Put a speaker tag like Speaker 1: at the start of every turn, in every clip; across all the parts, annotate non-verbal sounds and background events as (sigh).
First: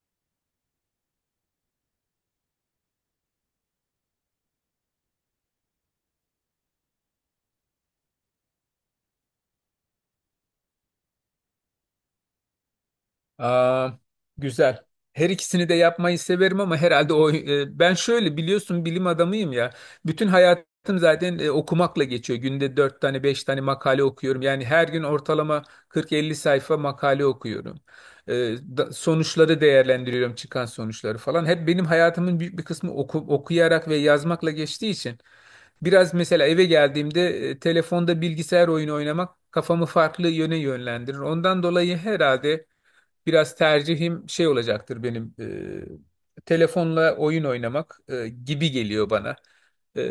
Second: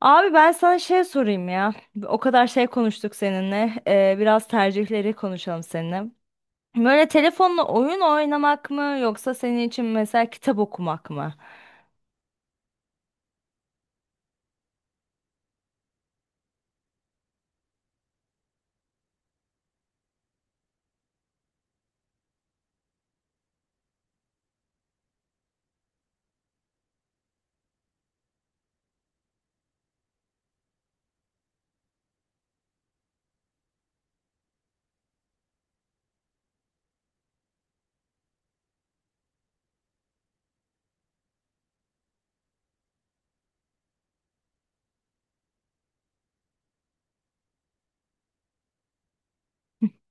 Speaker 1: Abi ben sana şey sorayım ya. O kadar şey konuştuk seninle. Biraz tercihleri konuşalım seninle. Böyle telefonla oyun oynamak mı yoksa senin için mesela kitap okumak mı?
Speaker 2: Aa, güzel. Her ikisini de yapmayı severim ama herhalde ben şöyle biliyorsun bilim adamıyım ya. Bütün hayatım zaten okumakla geçiyor. Günde 4 tane 5 tane makale okuyorum. Yani her gün ortalama 40-50 sayfa makale okuyorum. E, Sonuçları değerlendiriyorum, çıkan sonuçları falan. Hep benim hayatımın büyük bir kısmı okuyarak ve yazmakla geçtiği için biraz mesela eve geldiğimde telefonda bilgisayar oyunu oynamak kafamı farklı yöne yönlendirir. Ondan dolayı herhalde biraz tercihim şey olacaktır benim, telefonla oyun oynamak gibi geliyor bana. E,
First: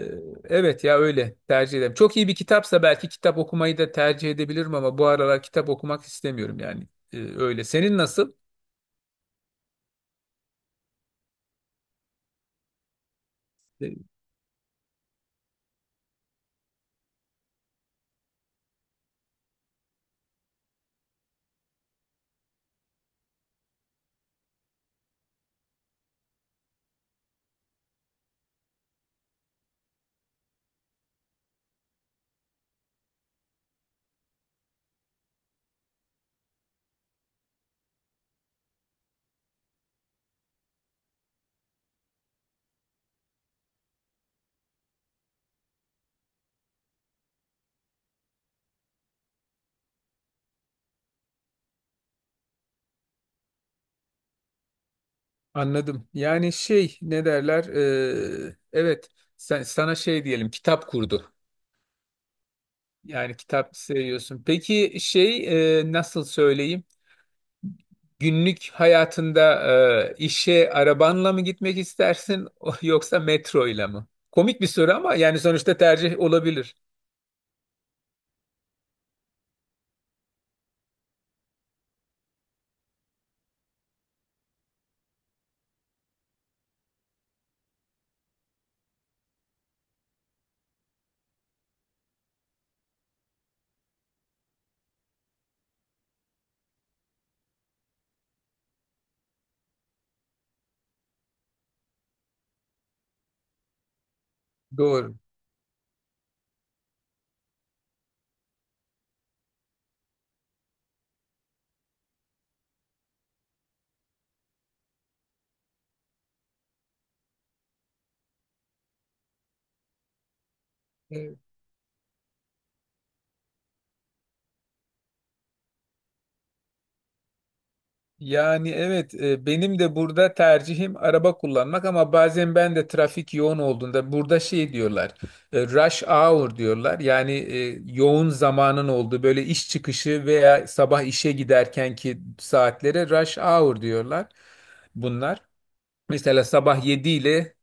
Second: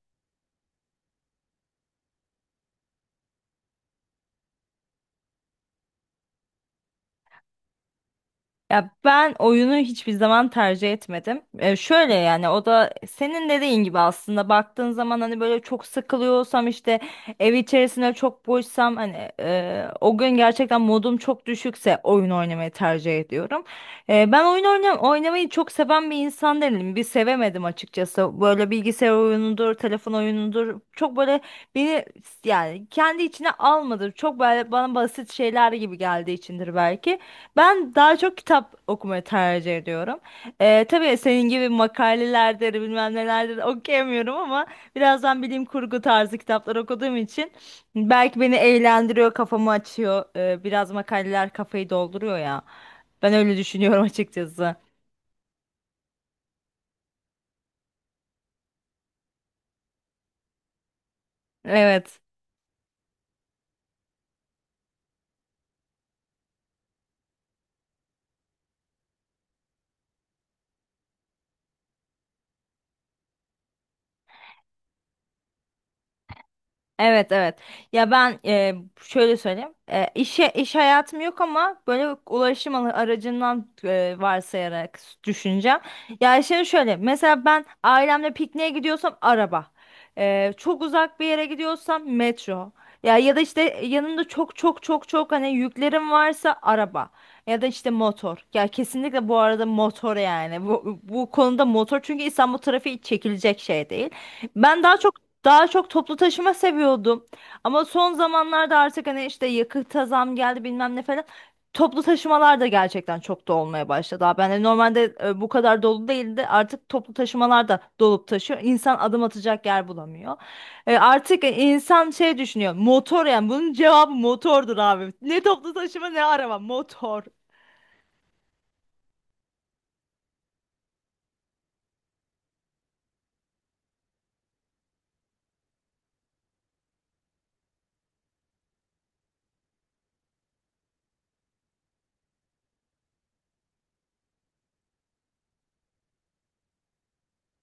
Speaker 2: evet ya, öyle tercih ederim. Çok iyi bir kitapsa belki kitap okumayı da tercih edebilirim ama bu aralar kitap okumak istemiyorum yani. Öyle. Senin nasıl?
Speaker 1: Ya ben oyunu hiçbir zaman tercih etmedim. Şöyle yani o da senin dediğin gibi
Speaker 2: E,
Speaker 1: aslında baktığın zaman hani böyle çok sıkılıyorsam işte ev içerisinde çok boşsam hani o gün gerçekten modum çok düşükse oyun oynamayı tercih ediyorum. Ben oyun oynam oynamayı çok seven bir insan değilim. Bir sevemedim açıkçası. Böyle bilgisayar oyunudur, telefon oyunudur. Çok böyle beni yani kendi içine almadı. Çok böyle bana basit şeyler gibi geldiği içindir belki. Ben daha çok kitap okumayı tercih ediyorum. Tabii senin gibi makalelerdir, bilmem nelerdir okuyamıyorum ama birazdan bilim kurgu tarzı kitaplar okuduğum için belki beni eğlendiriyor, kafamı açıyor. Biraz makaleler kafayı dolduruyor ya. Ben öyle düşünüyorum (laughs) açıkçası.
Speaker 2: Anladım. Yani şey, ne derler? Evet, sana şey diyelim, kitap kurdu.
Speaker 1: Evet.
Speaker 2: Yani kitap seviyorsun. Peki şey, nasıl söyleyeyim? Günlük hayatında işe arabanla mı gitmek istersin (laughs) yoksa metro ile mi? Komik bir soru ama yani sonuçta tercih olabilir.
Speaker 1: Evet, evet. Ya ben şöyle söyleyeyim. İşe iş hayatım yok ama böyle ulaşım aracından varsayarak düşüneceğim. Ya şimdi şöyle mesela ben ailemle pikniğe gidiyorsam araba. Çok uzak bir yere gidiyorsam metro. Ya ya da işte yanımda çok çok çok çok hani yüklerim varsa araba ya da işte motor. Ya kesinlikle bu arada motor yani. Bu konuda motor çünkü İstanbul trafiği çekilecek şey değil. Ben daha çok
Speaker 2: Doğru.
Speaker 1: daha çok toplu taşıma seviyordum. Ama son zamanlarda artık hani işte yakıta zam geldi bilmem ne falan. Toplu taşımalar da gerçekten çok da olmaya başladı. Abi. Yani normalde bu kadar dolu değildi. Artık toplu taşımalar da dolup taşıyor. İnsan adım atacak yer bulamıyor.
Speaker 2: Evet.
Speaker 1: Artık insan şey düşünüyor. Motor yani bunun cevabı motordur abi. Ne toplu taşıma ne araba motor.
Speaker 2: Yani evet, benim de burada tercihim araba kullanmak ama bazen ben de trafik yoğun olduğunda burada şey diyorlar, rush hour diyorlar. Yani yoğun zamanın olduğu böyle iş çıkışı veya sabah işe giderkenki saatlere rush hour diyorlar bunlar. Mesela sabah 7 ile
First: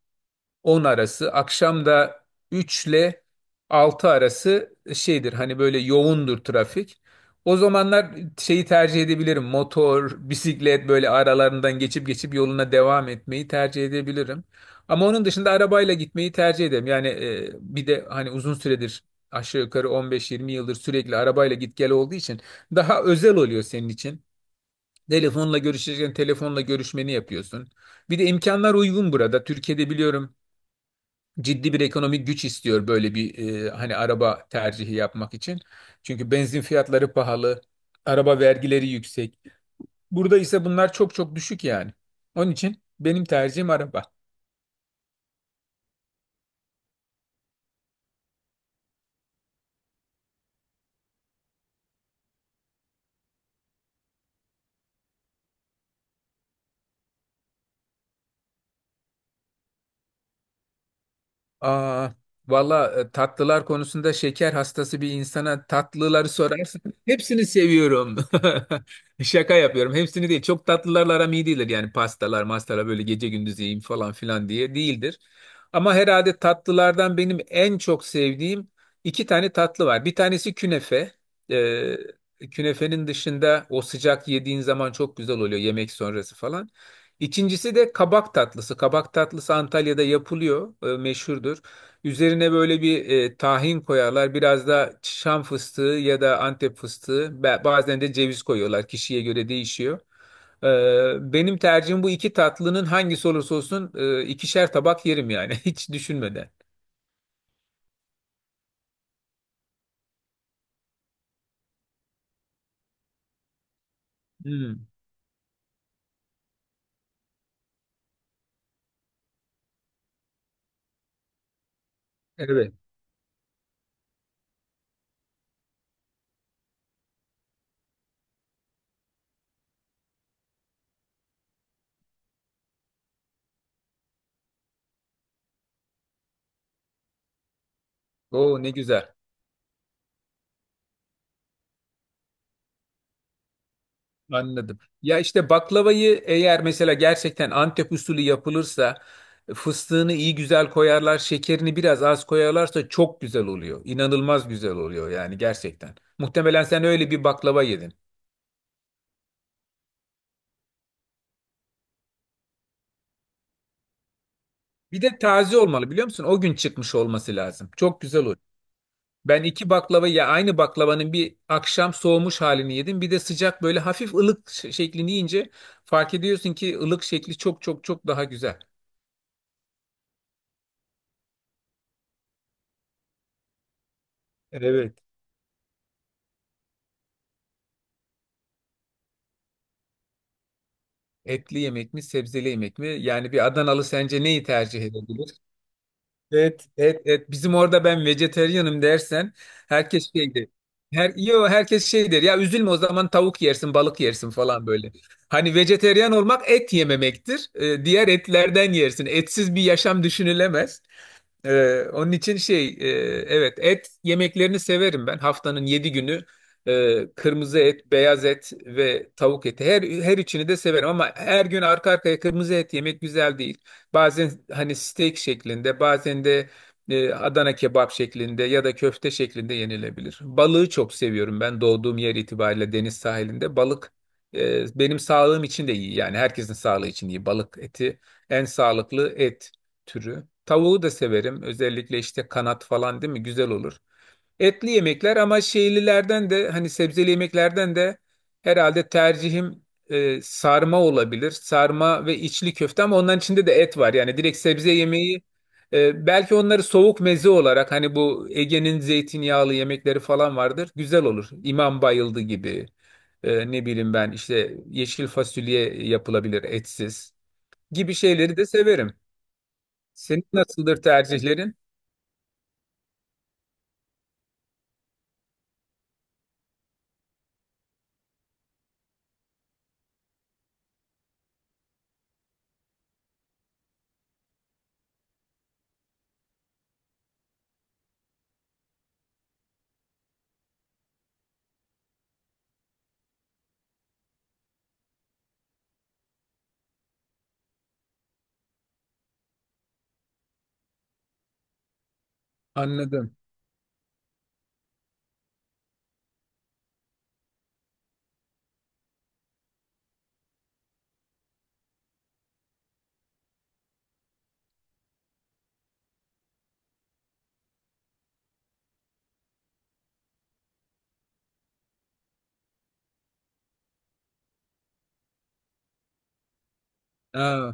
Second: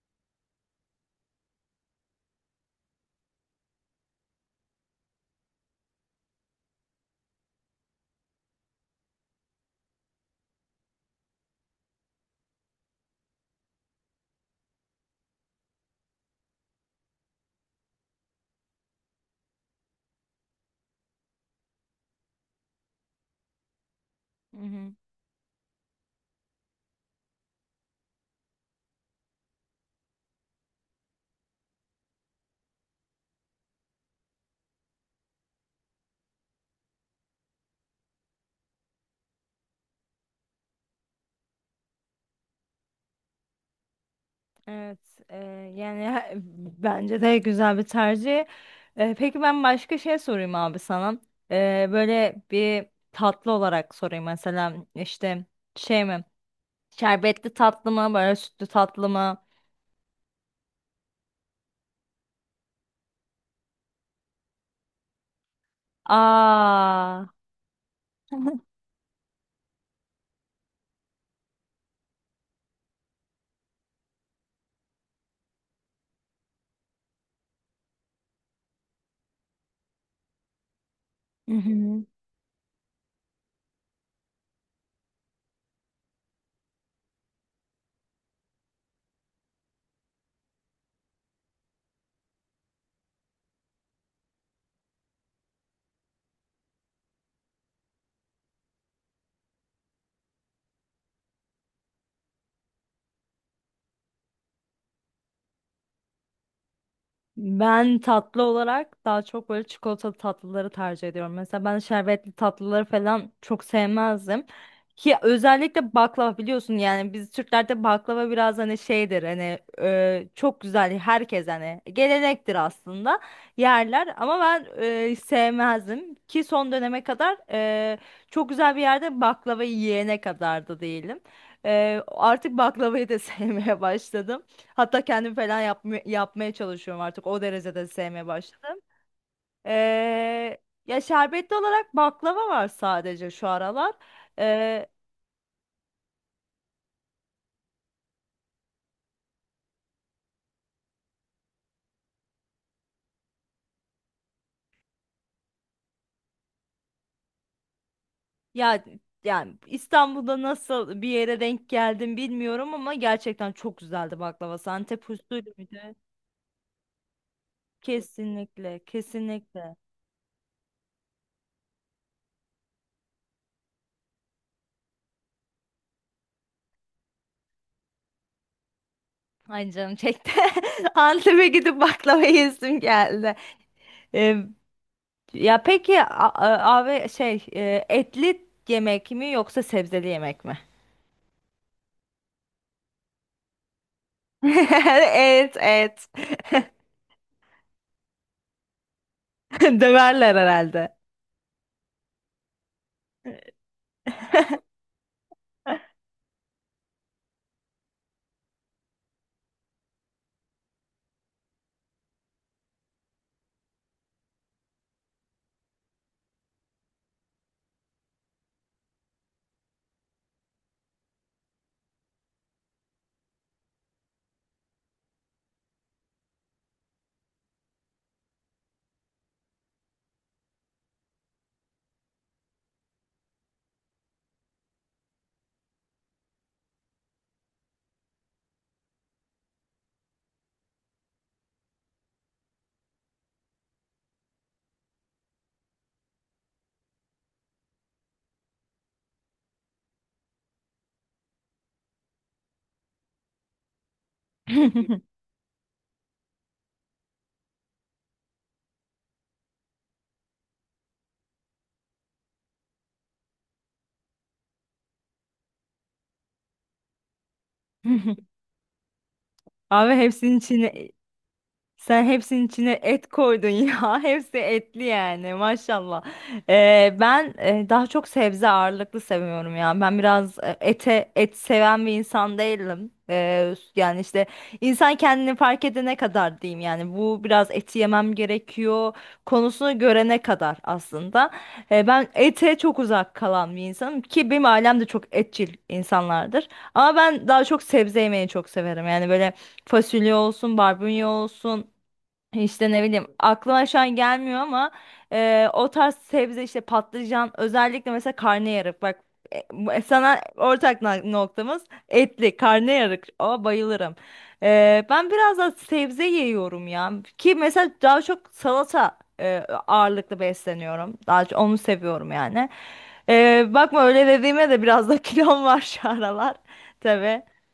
Speaker 2: on arası. Akşam da 3 ile 6 arası şeydir, hani böyle yoğundur trafik. O zamanlar şeyi tercih edebilirim. Motor, bisiklet, böyle aralarından geçip yoluna devam etmeyi tercih edebilirim. Ama onun dışında arabayla gitmeyi tercih ederim. Yani bir de hani uzun süredir aşağı yukarı on beş yirmi yıldır sürekli arabayla git gel olduğu için daha özel oluyor senin için.
Speaker 1: Hı hı.
Speaker 2: Telefonla görüşecekken telefonla görüşmeni yapıyorsun. Bir de imkanlar uygun burada. Türkiye'de biliyorum, ciddi bir ekonomik güç istiyor böyle bir, hani araba tercihi yapmak için. Çünkü benzin fiyatları pahalı, araba vergileri yüksek. Burada ise bunlar çok düşük yani. Onun için benim tercihim araba.
Speaker 1: Evet, e, yani bence de güzel bir tercih. Peki ben başka şey sorayım abi sana. Böyle bir tatlı olarak sorayım mesela işte şey mi? Şerbetli tatlı mı? Böyle sütlü tatlı mı?
Speaker 2: Aa, valla, tatlılar konusunda, şeker hastası bir insana tatlıları sorarsan
Speaker 1: Aa.
Speaker 2: hepsini seviyorum.
Speaker 1: (laughs)
Speaker 2: (laughs) Şaka yapıyorum. Hepsini değil. Çok tatlılarla aram iyi değildir. Yani pastalar, mastalar böyle gece gündüz yiyeyim falan filan diye değildir. Ama herhalde tatlılardan benim en çok sevdiğim iki tane tatlı var. Bir tanesi künefe.
Speaker 1: Hı
Speaker 2: Ee,
Speaker 1: hı.
Speaker 2: Künefenin dışında, o sıcak yediğin zaman çok güzel oluyor, yemek sonrası falan. İkincisi de kabak tatlısı. Kabak tatlısı Antalya'da yapılıyor, meşhurdur. Üzerine böyle bir, tahin koyarlar. Biraz da Şam fıstığı ya da Antep fıstığı, bazen de ceviz koyuyorlar. Kişiye göre değişiyor. Benim tercihim, bu iki tatlının hangisi olursa olsun, ikişer tabak yerim yani (laughs) hiç düşünmeden.
Speaker 1: Ben tatlı olarak daha çok böyle çikolatalı tatlıları tercih ediyorum. Mesela ben şerbetli tatlıları falan çok sevmezdim.
Speaker 2: Hmm,
Speaker 1: Ki özellikle baklava biliyorsun yani biz Türklerde baklava biraz hani şeydir hani çok güzel herkes hani gelenektir
Speaker 2: evet.
Speaker 1: aslında yerler ama ben sevmezdim ki son döneme kadar çok güzel bir yerde baklava yiyene kadar da değilim. Artık baklavayı da (laughs) sevmeye başladım. Hatta kendim falan yapmaya çalışıyorum artık. O derecede sevmeye
Speaker 2: Oo, ne
Speaker 1: başladım.
Speaker 2: güzel.
Speaker 1: Ee, Ya şerbetli olarak baklava var sadece şu aralar.
Speaker 2: Anladım.
Speaker 1: Ee,
Speaker 2: Ya işte baklavayı eğer mesela gerçekten Antep usulü yapılırsa fıstığını iyi güzel koyarlar, şekerini biraz az koyarlarsa çok güzel oluyor. İnanılmaz güzel oluyor yani, gerçekten. Muhtemelen sen öyle bir baklava yedin.
Speaker 1: Ya yani İstanbul'da nasıl bir yere denk geldim bilmiyorum ama gerçekten çok güzeldi baklavası.
Speaker 2: Bir
Speaker 1: Antep
Speaker 2: de
Speaker 1: usulü
Speaker 2: taze olmalı,
Speaker 1: müydü?
Speaker 2: biliyor musun? O gün çıkmış olması lazım. Çok güzel olur.
Speaker 1: Kesinlikle,
Speaker 2: Ben iki
Speaker 1: kesinlikle.
Speaker 2: baklava, ya aynı baklavanın bir akşam soğumuş halini yedim. Bir de sıcak, böyle hafif ılık şeklini yiyince fark ediyorsun ki ılık şekli çok daha güzel.
Speaker 1: Ay canım çekti. (laughs) Antep'e gidip baklava yesim geldi. Ee,
Speaker 2: Evet.
Speaker 1: Ya peki abi şey etli yemek mi yoksa sebzeli yemek mi?
Speaker 2: Etli yemek mi, sebzeli yemek mi? Yani bir Adanalı sence neyi tercih
Speaker 1: (laughs)
Speaker 2: edebilir?
Speaker 1: Evet, evet.
Speaker 2: Evet. Evet, evet. Bizim orada ben vejeteryanım dersen
Speaker 1: (laughs)
Speaker 2: herkes şey
Speaker 1: Döverler
Speaker 2: der.
Speaker 1: herhalde.
Speaker 2: Herkes şey der. Ya, üzülme o zaman, tavuk yersin, balık yersin falan böyle. Hani vejeteryan olmak et yememektir. Diğer etlerden yersin. Etsiz bir yaşam düşünülemez. Onun için şey, evet, et yemeklerini severim ben. Haftanın yedi günü kırmızı et, beyaz et ve tavuk eti, her üçünü de severim ama her gün arka arkaya kırmızı et yemek güzel değil. Bazen hani steak şeklinde, bazen de Adana kebap şeklinde ya da köfte şeklinde yenilebilir. Balığı çok seviyorum ben, doğduğum yer itibariyle deniz sahilinde balık benim sağlığım için de iyi, yani herkesin sağlığı için iyi. Balık eti en sağlıklı et türü. Tavuğu da severim. Özellikle işte kanat falan, değil mi? Güzel olur. Etli yemekler ama şeylilerden de, hani sebzeli yemeklerden de herhalde tercihim sarma olabilir. Sarma ve içli köfte ama onların içinde de et var. Yani direkt sebze yemeği,
Speaker 1: (laughs)
Speaker 2: belki onları soğuk meze olarak, hani bu Ege'nin zeytinyağlı yemekleri falan vardır. Güzel olur. İmam bayıldı gibi. Ne bileyim, ben işte yeşil fasulye yapılabilir etsiz gibi şeyleri de severim.
Speaker 1: Abi
Speaker 2: Senin
Speaker 1: hepsinin içine
Speaker 2: nasıldır tercihlerin?
Speaker 1: sen hepsinin içine et koydun ya. (laughs) Hepsi etli yani maşallah. Ben daha çok sebze ağırlıklı seviyorum ya. Ben biraz e, ete et seven bir insan değilim. Yani işte insan kendini fark edene kadar diyeyim yani bu biraz eti yemem gerekiyor konusunu görene kadar aslında. Ben ete çok uzak kalan bir insanım ki benim ailem de çok etçil insanlardır. Ama ben daha çok sebze yemeyi çok severim. Yani böyle fasulye olsun, barbunya olsun. İşte ne bileyim
Speaker 2: Anladım.
Speaker 1: aklıma şu an gelmiyor ama o tarz sebze işte patlıcan özellikle mesela karnıyarık bak, sana ortak noktamız etli karnıyarık, o bayılırım. Ben biraz da sebze yiyorum ya ki mesela daha çok salata ağırlıklı besleniyorum, daha çok onu seviyorum yani. Bakma öyle dediğime de biraz da (laughs) kilom var şu aralar tabii.
Speaker 2: Aa,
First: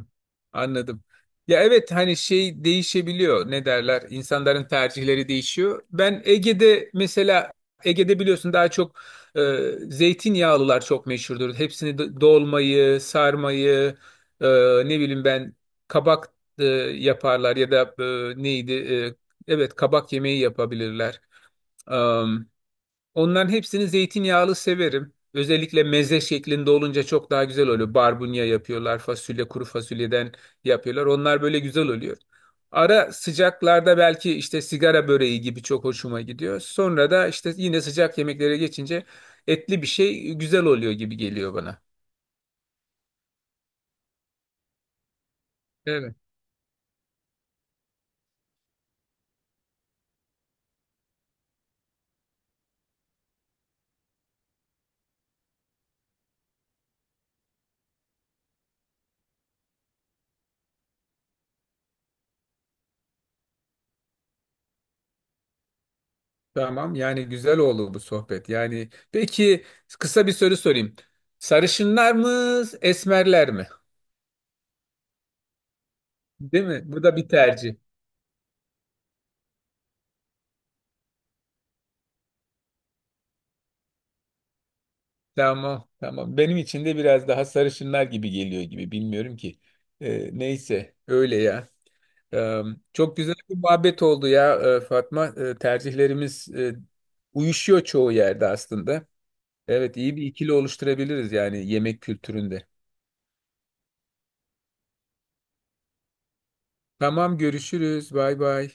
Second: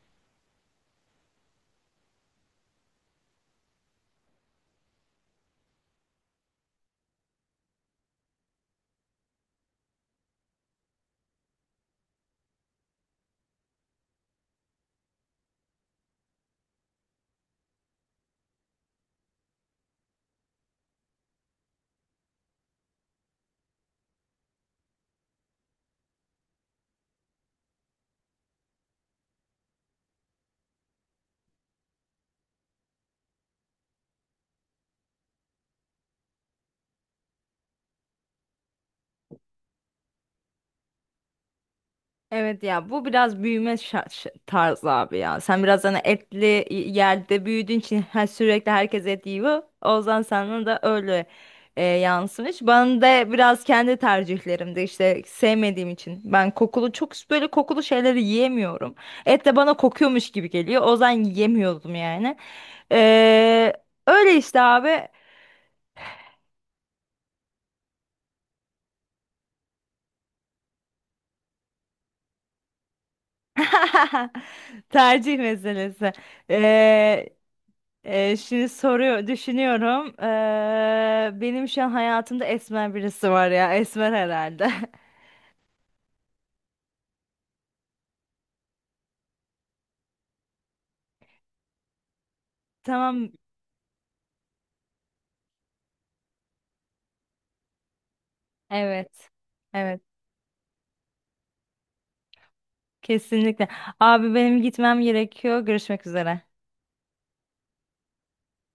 Speaker 2: anladım. Ya evet, hani şey değişebiliyor, ne derler, İnsanların tercihleri değişiyor. Ben Ege'de mesela, biliyorsun daha çok zeytinyağlılar çok meşhurdur. Hepsini, dolmayı, sarmayı, e, ne bileyim ben, kabak e, yaparlar ya da e, neydi e, evet, kabak yemeği yapabilirler. Onların hepsini zeytinyağlı severim. Özellikle meze şeklinde olunca çok daha güzel oluyor. Barbunya yapıyorlar, fasulye, kuru fasulyeden yapıyorlar. Onlar böyle güzel oluyor. Ara sıcaklarda belki işte sigara böreği gibi çok hoşuma gidiyor. Sonra da işte yine sıcak yemeklere geçince etli bir şey güzel oluyor gibi geliyor bana.
Speaker 1: Evet ya bu biraz büyüme tarzı abi ya. Sen biraz hani
Speaker 2: Evet.
Speaker 1: etli yerde büyüdüğün için her sürekli herkes et yiyor. O yüzden sana da öyle yansımış. Ben de biraz kendi tercihlerimde işte sevmediğim için. Ben kokulu çok böyle kokulu şeyleri yiyemiyorum. Et de bana kokuyormuş gibi geliyor. O yüzden yiyemiyordum yani. Ee, Öyle işte abi.
Speaker 2: Tamam, yani güzel oldu bu sohbet. Yani peki kısa bir soru sorayım. Sarışınlar mı, esmerler mi?
Speaker 1: (laughs) Tercih meselesi.
Speaker 2: Değil mi? Bu da
Speaker 1: E,
Speaker 2: bir tercih.
Speaker 1: Şimdi soruyor, düşünüyorum. Benim şu an hayatımda esmer birisi var ya. Esmer herhalde.
Speaker 2: Tamam, tamam. Benim için de biraz daha sarışınlar gibi geliyor gibi. Bilmiyorum ki. Neyse, öyle ya. Ee,
Speaker 1: (laughs)
Speaker 2: Çok
Speaker 1: Tamam.
Speaker 2: güzel bir muhabbet oldu ya, Fatma. Tercihlerimiz uyuşuyor çoğu yerde aslında.
Speaker 1: Evet.
Speaker 2: Evet,
Speaker 1: Evet.
Speaker 2: iyi bir ikili oluşturabiliriz yani yemek kültüründe.
Speaker 1: Kesinlikle. Abi benim gitmem gerekiyor. Görüşmek üzere.
Speaker 2: Tamam, görüşürüz. Bay bay.